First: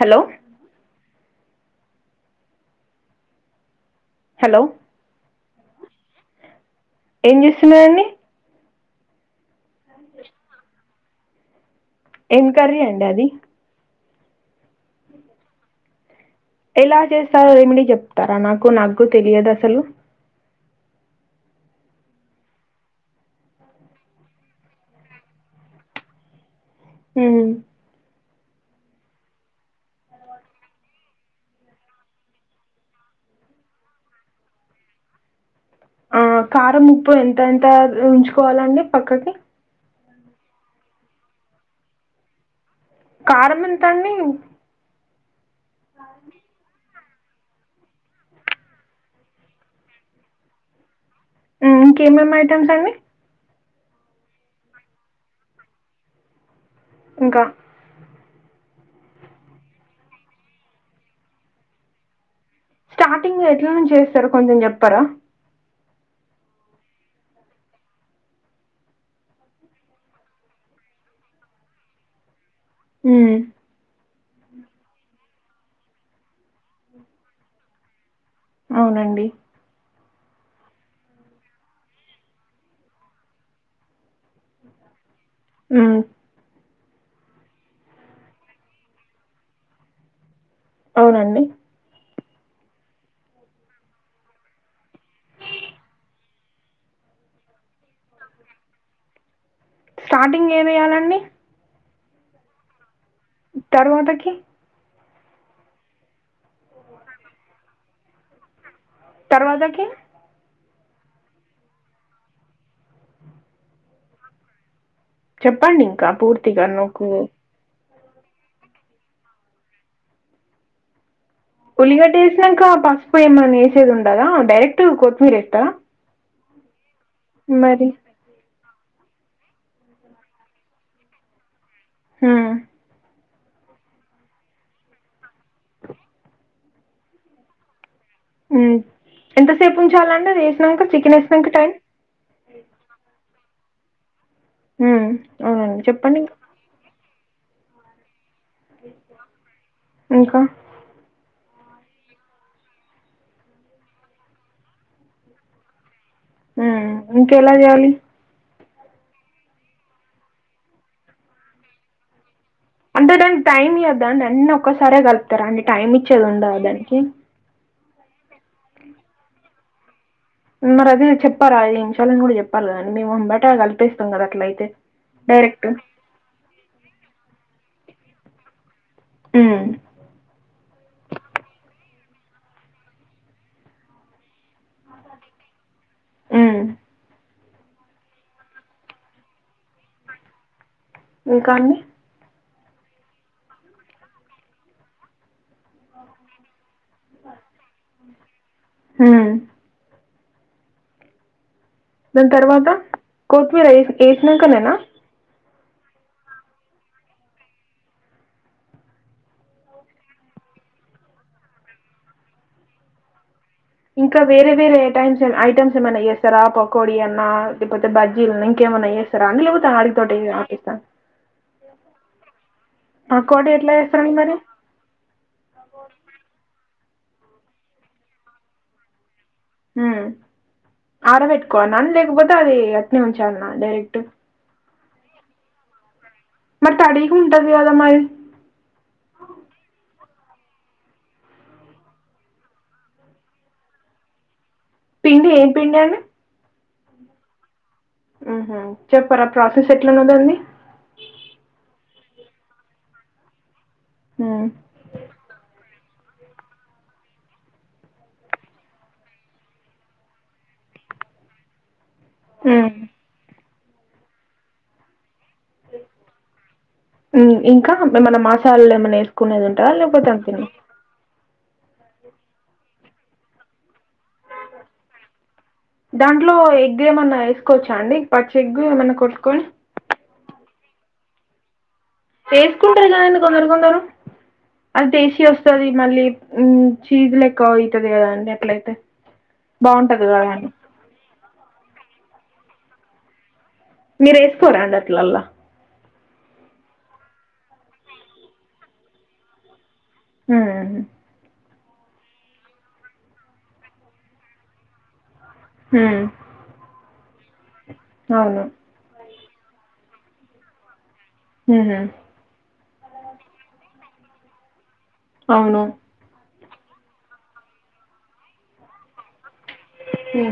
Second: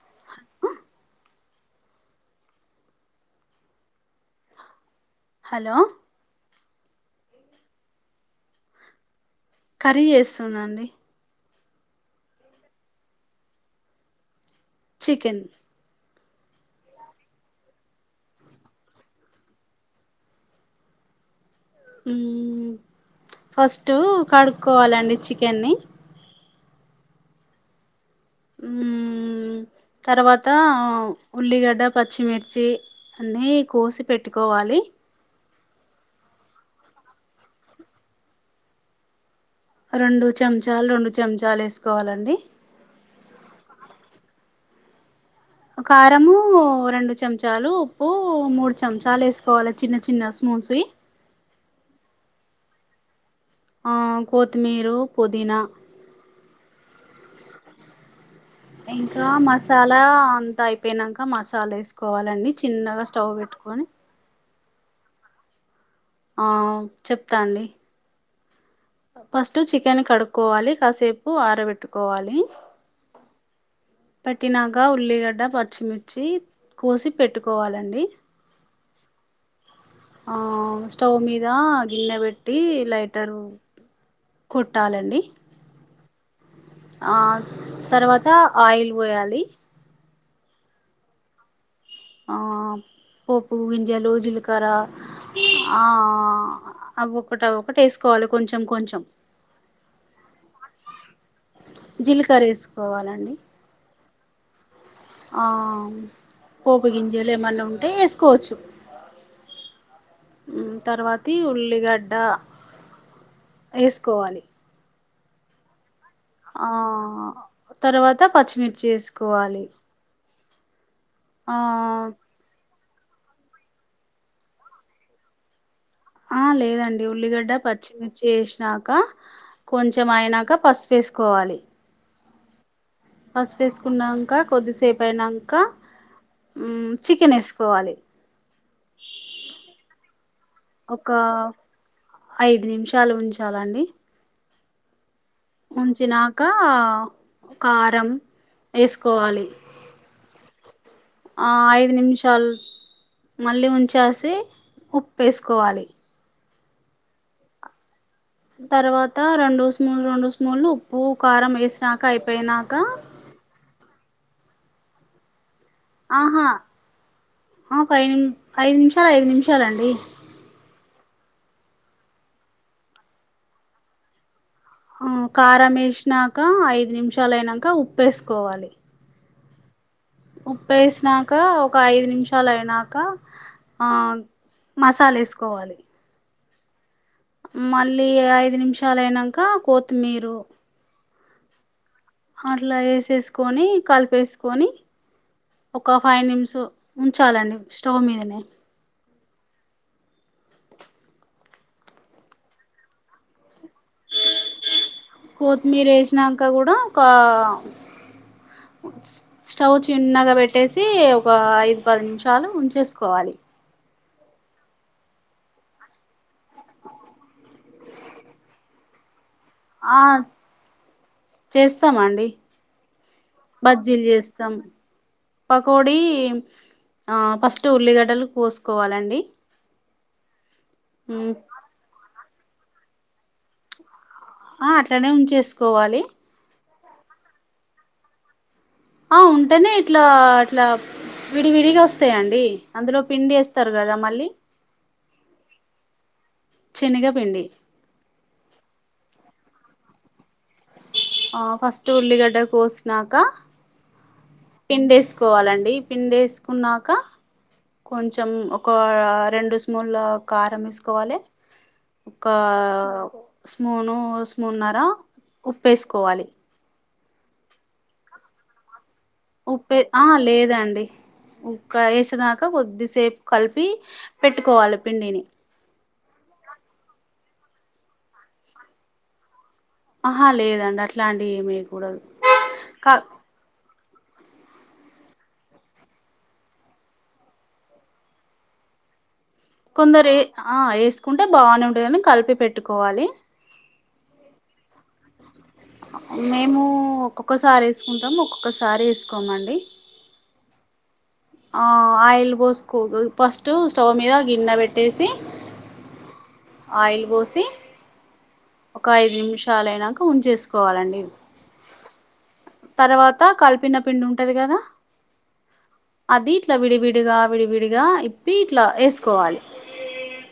Hello. Hello. Hello. ఏం చేస్తున్నారండి. Curry వేస్తునండి. ఎంకర్రి అండి అది. చికెన్. ఎలా చేస్తారో రెమిడీ చెప్తారా నాకు నాకు తెలియదు అసలు. ఫస్ట్ కడుక్కోవాలండి చికెన్ని. హ్మ్ మ్ తర్వాత ఉల్లిగడ్డ పచ్చిమిర్చి అన్నీ కోసి పెట్టుకోవాలి ఆ కారం ఉప్పు ఎంత ఎంత ఉంచుకోవాలండి పక్కకి. రెండు చెంచాలు రెండు చెంచాలు వేసుకోవాలండి. కారం ఎంత అండి. ఒక కారము రెండు. చెంచాలు ఉప్పు మూడు చెంచాలు వేసుకోవాలి చిన్న చిన్న స్మూన్స్. ఇంకేమేమి ఐటమ్స్ అండి. ఆ కొత్తిమీరు పుదీనా. ఇంకా. ఇంకా మసాలా అంతా అయిపోయినాక మసాలా వేసుకోవాలండి. చిన్నగా స్టవ్ స్టార్టింగ్ లో ఎట్ల పెట్టుకొని నుంచి చేస్తారు కొంచెం చెప్. పరా. ఆ చెప్తాండి. ఫస్ట్ చికెన్ కడుక్కోవాలి కాసేపు ఆరబెట్టుకోవాలి హ్మ్ పట్టినాక ఉల్లిగడ్డ పచ్చిమిర్చి కోసి పెట్టుకోవాలండి. అవునండి ఆ స్టవ్ మీద గిన్నె పెట్టి లైటర్ కొట్టాలండి హ్మ్ ఆ తర్వాత ఆయిల్ పోయాలి అవునండి ఆ పోప్పు గింజలు జీలకర్ర ఆ అవి ఒకటి ఒకటి ఎసుకోవాలి కొంచెం కొంచెం స్టార్టింగ్ ఏమియ్యాలండి జీలకర్ర వేసుకోవాలండి తరువాతకి ఆ పోపు గింజలెమన అంటే వేసుకోవచ్చు తర్వాతకి తర్వాతి ఉల్లిగడ్డ వేసుకోవాలి చెప్పండి పూర్తిగా ఆ నాకు తర్వాత పచ్చిమిర్చి వేసుకోవాలి ఆ ఉల్లి గడ వేసినక [unintelligible] [unintelligible] వేసేది ఉండదా డైరెక్ట్ కొత్తిమీర [unintelligible] ఆ లేదండి ఉల్లిగడ్డ మరి పచ్చిమిర్చి చేసినా కొంచెం అయినాక పసుపు వేసుకోవాలి హ్మ్ పసుపు వేసుకున్నాక కొద్దిసేపు అయినాక చికెన్ వేసుకోవాలి ఎంతసేపు ఉంచాలండి అది వేసినాక ఒక చికెన్ వేసినాక టైం ఐదు నిమిషాలు ఉంచాలండి హ్మ్ అవునండి చెప్పండి ఇంకా ఉంచినాక కారం వేసుకోవాలి ఇంకా ఐదు నిమిషాలు మళ్ళీ ఉంచేసి ఉప్పు వేసుకోవాలి ఇంక ఎలా చేయాలి తర్వాత రెండు స్మూన్ రెండు స్మూన్లు ఉప్పు కారం వేసినక అయిపో అంటేదనికి టైమ్ [unintelligible] [unintelligible] అన్న ఒకసారే కలుతారు అండి టైమ్ ఇచ్చేది ఆహా ఉండావ దానికి ఆ పై ని ఐదు నిమిషాలు ఐదు నిమిషాలండి మరి అది చెప్పారా ఐదు నిమిషాలను కూడా చెప్పాలా కదా అండి [unintelligible] కలిపేస్తాం కదా అట్లే ఆ కారం వేసినక ఐదు నిమిషాలు అయినా ఇకా ఉప్పు వేసుకోవాలి మ్మ్ ఉప్పు వేసినాక ఒక ఐదు నిమిషాలు అయినాక ఆ మసాల వేసుకోవాలి మ్మ్ మళ్ళీ ఐదు నిమిషాలు అయినాక కోతి మీరు ఇంకా అండి అట్లా వేసేసుకొని కలిపేసుకొని ఒక ఫైవ్ నిమిస్ ఉంచాలండి స్టవ్ మీదనే ఉమ్ దాని తర్వాత కొతిమీర ఏ వేసినక [unintelligible] కొత్తిమీర వేసినాక కూడా ఒక స్టవ్ చిన్నగా పెట్టేసి ఒక ఐదు పది నిమిషాలు ఉంచేసుకోవాలి ఇంకా వేరే వేరే టైమ్స్ ఐటమ్స్ ఏమైనా చేస్తారా పకోడి అన్నా లేకపోతే బజ్జీలున్నా ఇంకేమైన్నా చేస్తా అండి లేకపోతే ఆడితోటి [unintelligible] స్తామడి పకోడీ ఎట్లా బజ్జీలు చేస్తారండి మరి చేస్తాం పకోడి ఆ ఫస్ట్ ఉల్లిగడ్డలు కోసుకోవాలండి ఉమ్ ఉమ్ ఆరపెట్టుకోవలన లేకపోతే అది అటానే ఉంచాలన్నా డైరెక్ట్ ఆ అట్లానే ఉంచేసుకోవాలి మరి తడికి ఉంటది కదా మరి ఆ ఉంటేనే ఇట్లా అట్లా విడివిడిగా వస్తాయండి అందులో పిండి వేస్తారు కదా మళ్ళీ పిండి ఏం పిండి అండి శనిగ పిండి ఆహ చెప్పరాా ప్రాసెస్ ఎట్లా వండాలి ఆ ఫస్ట్ ఉల్లిగడా కోసినాక ఉమ్. పిండేసుకోవాలండి పిండేసుకున్నాక కొంచెం ఒక రెండు స్మూన్ల కారం వేసుకోవాలి ఒక ఉమ్. స్మూను స్మూన్న్నర ఉప్పేసుకోవాలి ఇంకా ఏమన్నా మాసాలల్లో ఏమన్నా ఉప్పే ఆ లేదండి ఉ వేసినాక కొద్దిసేపు కలిపి పెట్టుకోవాలి పిండిని దాంట్లో ఎగ్ ఏమన్నా వేసుకోవచ్చా అండి పచ్చి ఎగ్గు ఏమన్నా కొట్టుకొని ఆహా లేదండి అట్లా అంటి ఏమి ఎయారు వేసుకుంటారు కదాండి కొందరు కొందరు అది టేస్టీ వస్తుది మళ్ళీ చీజ్ లెక్క అవుతుది కదా అండి ఎట్లయితే కొందరు ఆ వేసుకుంటే బాగానే ఉంటుందని కలిపి పెట్ కోవాలి మీరు వేసుకోరా అన్న అట్లలా మేము ఒక్కొక్కసారి వేసుకుంటాము ఒక్కొక్కసారి వేసుకోమండి హ ఆ ఆయిల్ పోసుకో ఫస్ట్ స్టవ్ మీద గిన్నె పెట్టేసి హ ఆయిల్ పోసి అవును ఒక ఐదు నిమిషాలు అయినాక ఉంచేసుకోవాలండి హ తర్వాత కలిపిన పిండి ఉంటది కదా అవును దీంట్ల విడివిడిగా విడివిడిగా ఇప్పి ఇట్లా వేసుకోవాలి ఉ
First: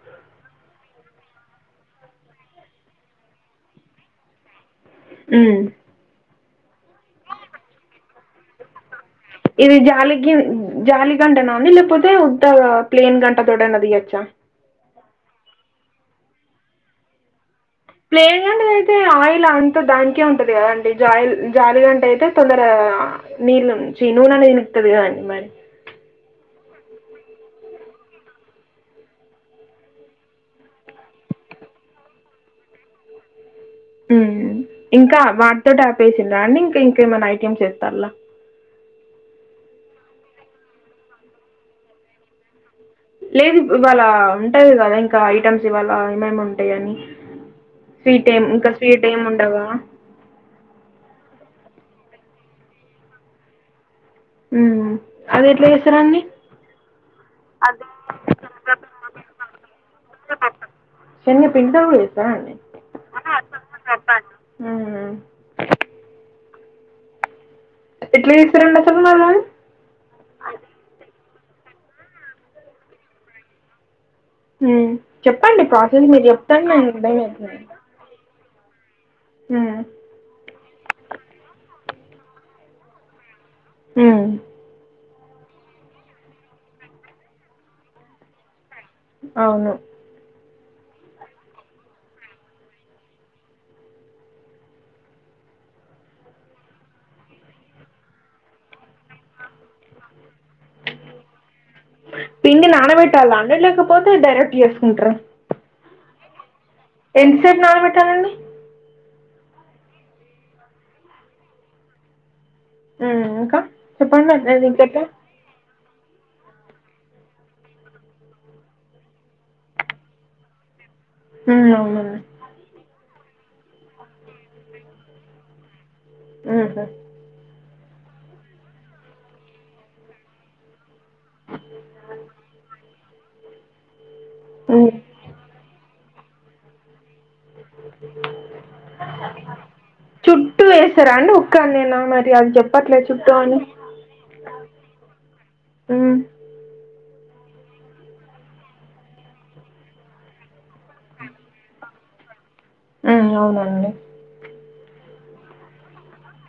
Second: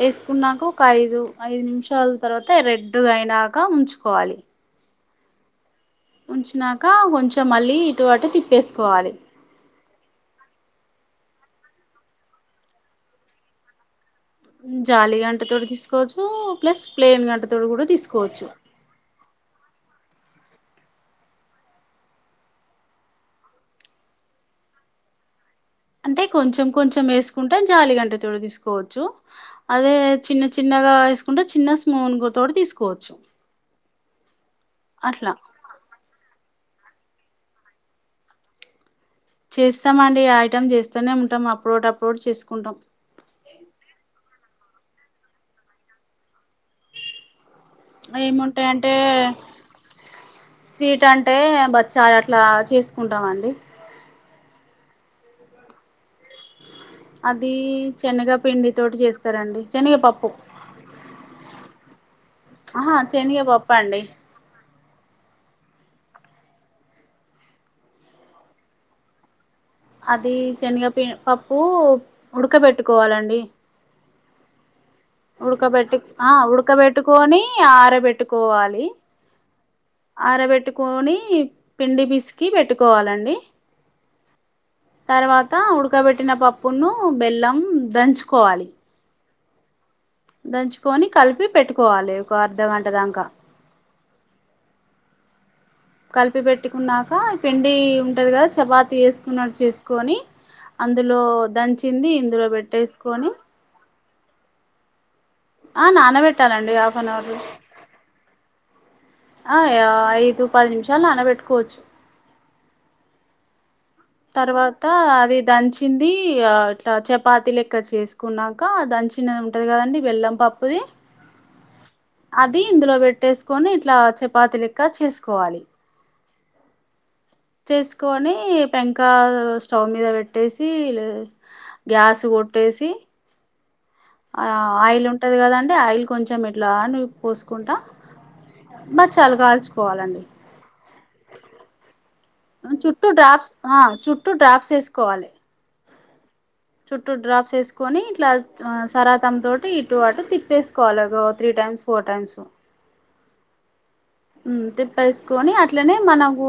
వేసుకున్నాక ఒక ఐదు ఐదు నిమిషాల తర్వాత రెడ్ అయినాక ఉంచుకోవాలి ఆ ఉంచినాక కొంచెం మళ్ళీ ఇటువటు తిప్పేసుకోవాలి ఇది జాలి జాలి గంటనే ఉంది లేకపోతే ఉ ప్లేన్ గంట తోదిగచ్చా జాలి గంటతో తీసుకోవచ్చు ప్లస్ ప్లేన్ గంటతో ప్లైన్ గంట అయితే ఆయిల్ అంత దా ఉంటది కదా అండి జ జాలిగాంటే అయితే తొందర నీళ్ళు నీళ్లు పిలుస్తాది కదండి మరి అంటే కొంచెం కొంచెం ఏసుకుంటే జాలి గంట తోటి తీసుకోవచ్చు. అదే చిన్న చిన్నగా ఏసుకుంటే చిన్న స్మూన్ గు తోటి తీసుకోవచ్చు. హ్మ్ ఇంకా అట్లా వాటితోటె ఆపేసిన్రా అండి? ఇంక్ పి ఇంకేమైనా ఐటమ్స్ చేస్తాల్లా? చేస్తమండి ఐటం చేస్తనే ఉంటాం, అప్పుడోటి అప్పుడోటి చేసుకుంటాం. లేదిపుడు ఇవాళ అన్ ఉంటది కద ఇంకా ఐటమ్స్ ఇవాళ ఏమేమ్ స్వీట్ ఏం ఇంకా ఏముంటాయంటే స్వీట్ ఏం ఉండవా? బచ్చాలట్లా చేసుకుంటామండి. అది ఎట్లా చేస్తరండి? అదీ శనగ పిండి తోటి చేస్తారండి శనగపప్పు. శనగపిండితో కూడా చేస్తారా అండి ఆ హా శనిగ పప్పండి. ఉమ్ ఎట్ల చేస్తారండి అసలు మరి వారి అదీ శనిగా పిన్ పప్ ప్పు ఉడకబెట్టుకోవాలండి హ్మ్ చెప్పండి ఉడకబెట్టి ప్రాసెస్ మీరు చెప్తాంటే నేను వింటనే ఉన్న. కోవాలి అరబెట్టుకోనీ పిండి పిసికి పెట్టుకోవాలండి. హ్మ్ తర్వాత ఉడకబెట్టిన పప్పున్ను బెల్లం దంచుకోవాలి. అవును దంచుకొని కలిపి పెట్టుకోవాలి ఒక అర్ధగంట దాంక కలిపి పెట్టుకున్నాక పిండి ఉంటది కదా, చపాతి చేసుకున్నట్డు చేసుకొని అందులో దంచింది ఇందులో పిండి పెట్టేసుకొని నానబెట్టాల అండి? లేకపోతే డైరెక్ట్ గా చేసుకుంట్ర? ఆ నానబట్టాలండ్ ఎంతసెప్ నాన బెట్టాలండి? ఆ యా ఐదు, పది నిమిషాలు నానబెట్టుకోవచ్చు. ఉమ్ ఇంకా చెప్పండి అది తర్వాత ఇంకెట్లా? అది దంచ్ పిండి ఇగ ఇట్లా చపాతీ లెక్క చేసుకున్నాక దంచినది ఉంటది కదండి బెల్లం పప్పుది. హ్మ్. అవునండి. అది ఇందులో పెట్ టెస్ కొని ఇట్లా చపాతీ లెక్క చేసుకోవాలి. హుహు. చేసుకొనిప్ పెంకా స్టవ్ మీద పెట్టేసి లె గ్యాస్ కొట్టేసి ఆ హ్మ్. ఆయిల్ ఉంటది కదాండి ఆయిల్ కొంచెం ఎట్లా నువ్ పోసుకుంటా బక్సాలు కాల్చుకోవాలండి చుట్టూ ఏస్తరా అండి ఉక్కన్నేనా మరి అది చెప్పట్లేదు చుట్టూ డ్రాప్స్ అని? ఆ చుట్టూ డ్రాప్స్ వేసుకోవాలి హ్మ్మ్ చుట్టూ డ్రాప్స్ వేసుకొని ఇట్లా సరాతమ్ తోటి ఇటు అటు తిప్పేసుకోవాలి త్రీ టైమ్స్ ఫోర్ టైమ్స్ హ్మ్మ్ అవునండి హ్మ్మ్ తిప్పేసుకొని అట్లనే మనకు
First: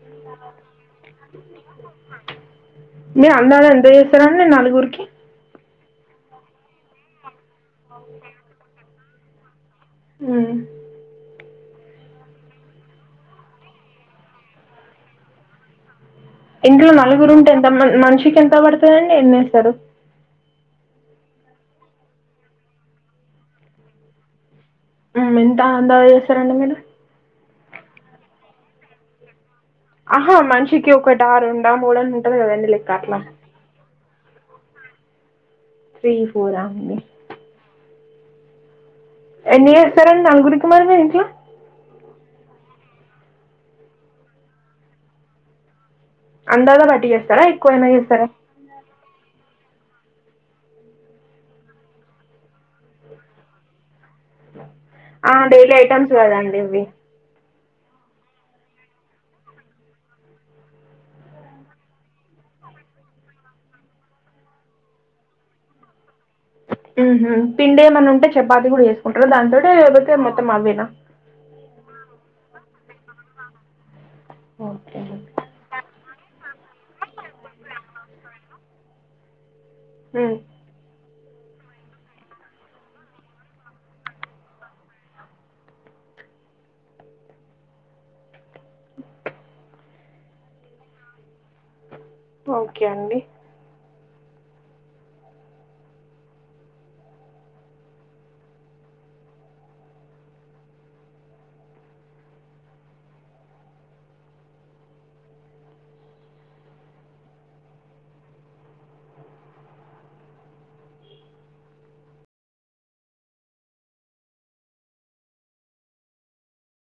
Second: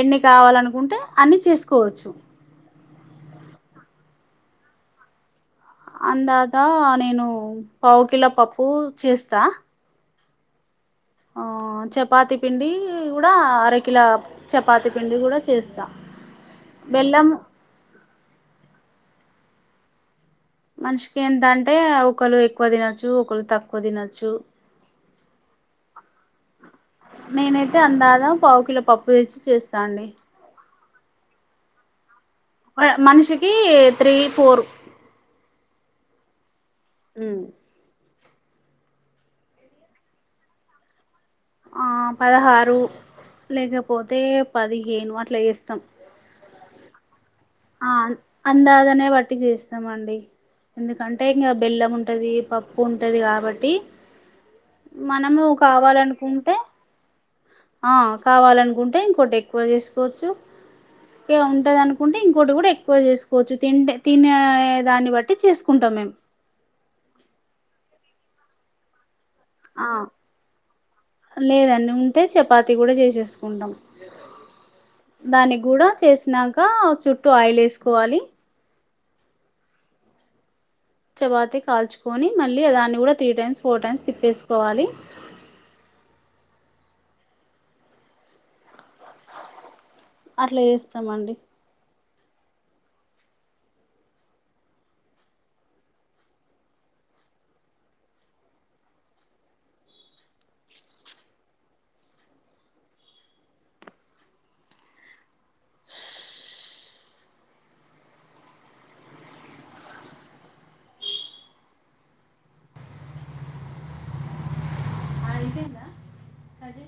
ఎన్ని కావాలనుకుంటే అన్ని చేసుకోవచ్చు మీరు అన్నారండీ [unintelligible] నలుగురికి అందాక నేను పావు కిలో పప్పుూ చేస్తా హ్మ్మ్ ఆ చపాతి పిండి కూడా అరకిల చపాతి పిండి కూడా చేస్తా ఇంట్లో బెల్లం నలుగురు ఉంటే ఎంత మనిషికి ఎంత పడుతుందండి ఏంది సడు మనిషికి ఎంత అంటే ఒకలు ఎక్కువ తినొచ్చు ఒకళ్ళు తక్కువ తినొచ్చు ఎంత ఎంత చేస్తారండి మీరు నేనైతే అందాదా పావు కిలో పప్పు తెచ్చి చేస్తా అండి ఆహా మనిషికి కి ఒకటా రెండా మూడ మనిషికి త్రీ ఫోర్ త్రీ ఫోర్ అ హ్మ్మ్ ఎన్ని చేస్తారండి నలుగురికి మీ ఇంట్లో ఆ పదహారు లేకపోతే పదిహేను అట్లా చేస్తాం అందగ పటి చేస్త సరా ఎక్కువ ఏమయినా చేస్తారా పట్టి చేస్తామండి ఎందుకంటే ఇంకా బెల్లం ఉంటది పప్పు ఉంటది కాబట్టి ఆ మనము డైలీ ఐటెమ్స్ కావాలనుకుంటే కదండి ఇవి ఆ కావాలనుకుంటే ఇంకోటి ఎక్కువ చేసుకోవచ్చు ఇ ఉంటంది అనుకుంటే ఇం కూడా ఎక్కువ చేసుకోవచ్చు తి తినే దాన్ని బట్టి చేసుకుంటాం మేము ఉహు పిండి ఏమన్నా ఉంటే చపాతి కూడా చే స్త ఉంట దానింతోటి ఆ యగతే మొత్తం అవేనా అంటే చపాతి కూడా చేసేసుకుంటాం ఓకే అండి. దాని కూడా చేసినాక ఇంకా చుట్టూ ఆయిల్ వేసుకోవాలి హ చపాతీ కాల్చుకొని మళ్ళీ దాన్ని గూడా త్రీ టైమ్స్, ఫోర్ టైమ్స్, తిప్పేసుకోవాలి. అట్లా ఎస్తామండి. ఒకే అండి.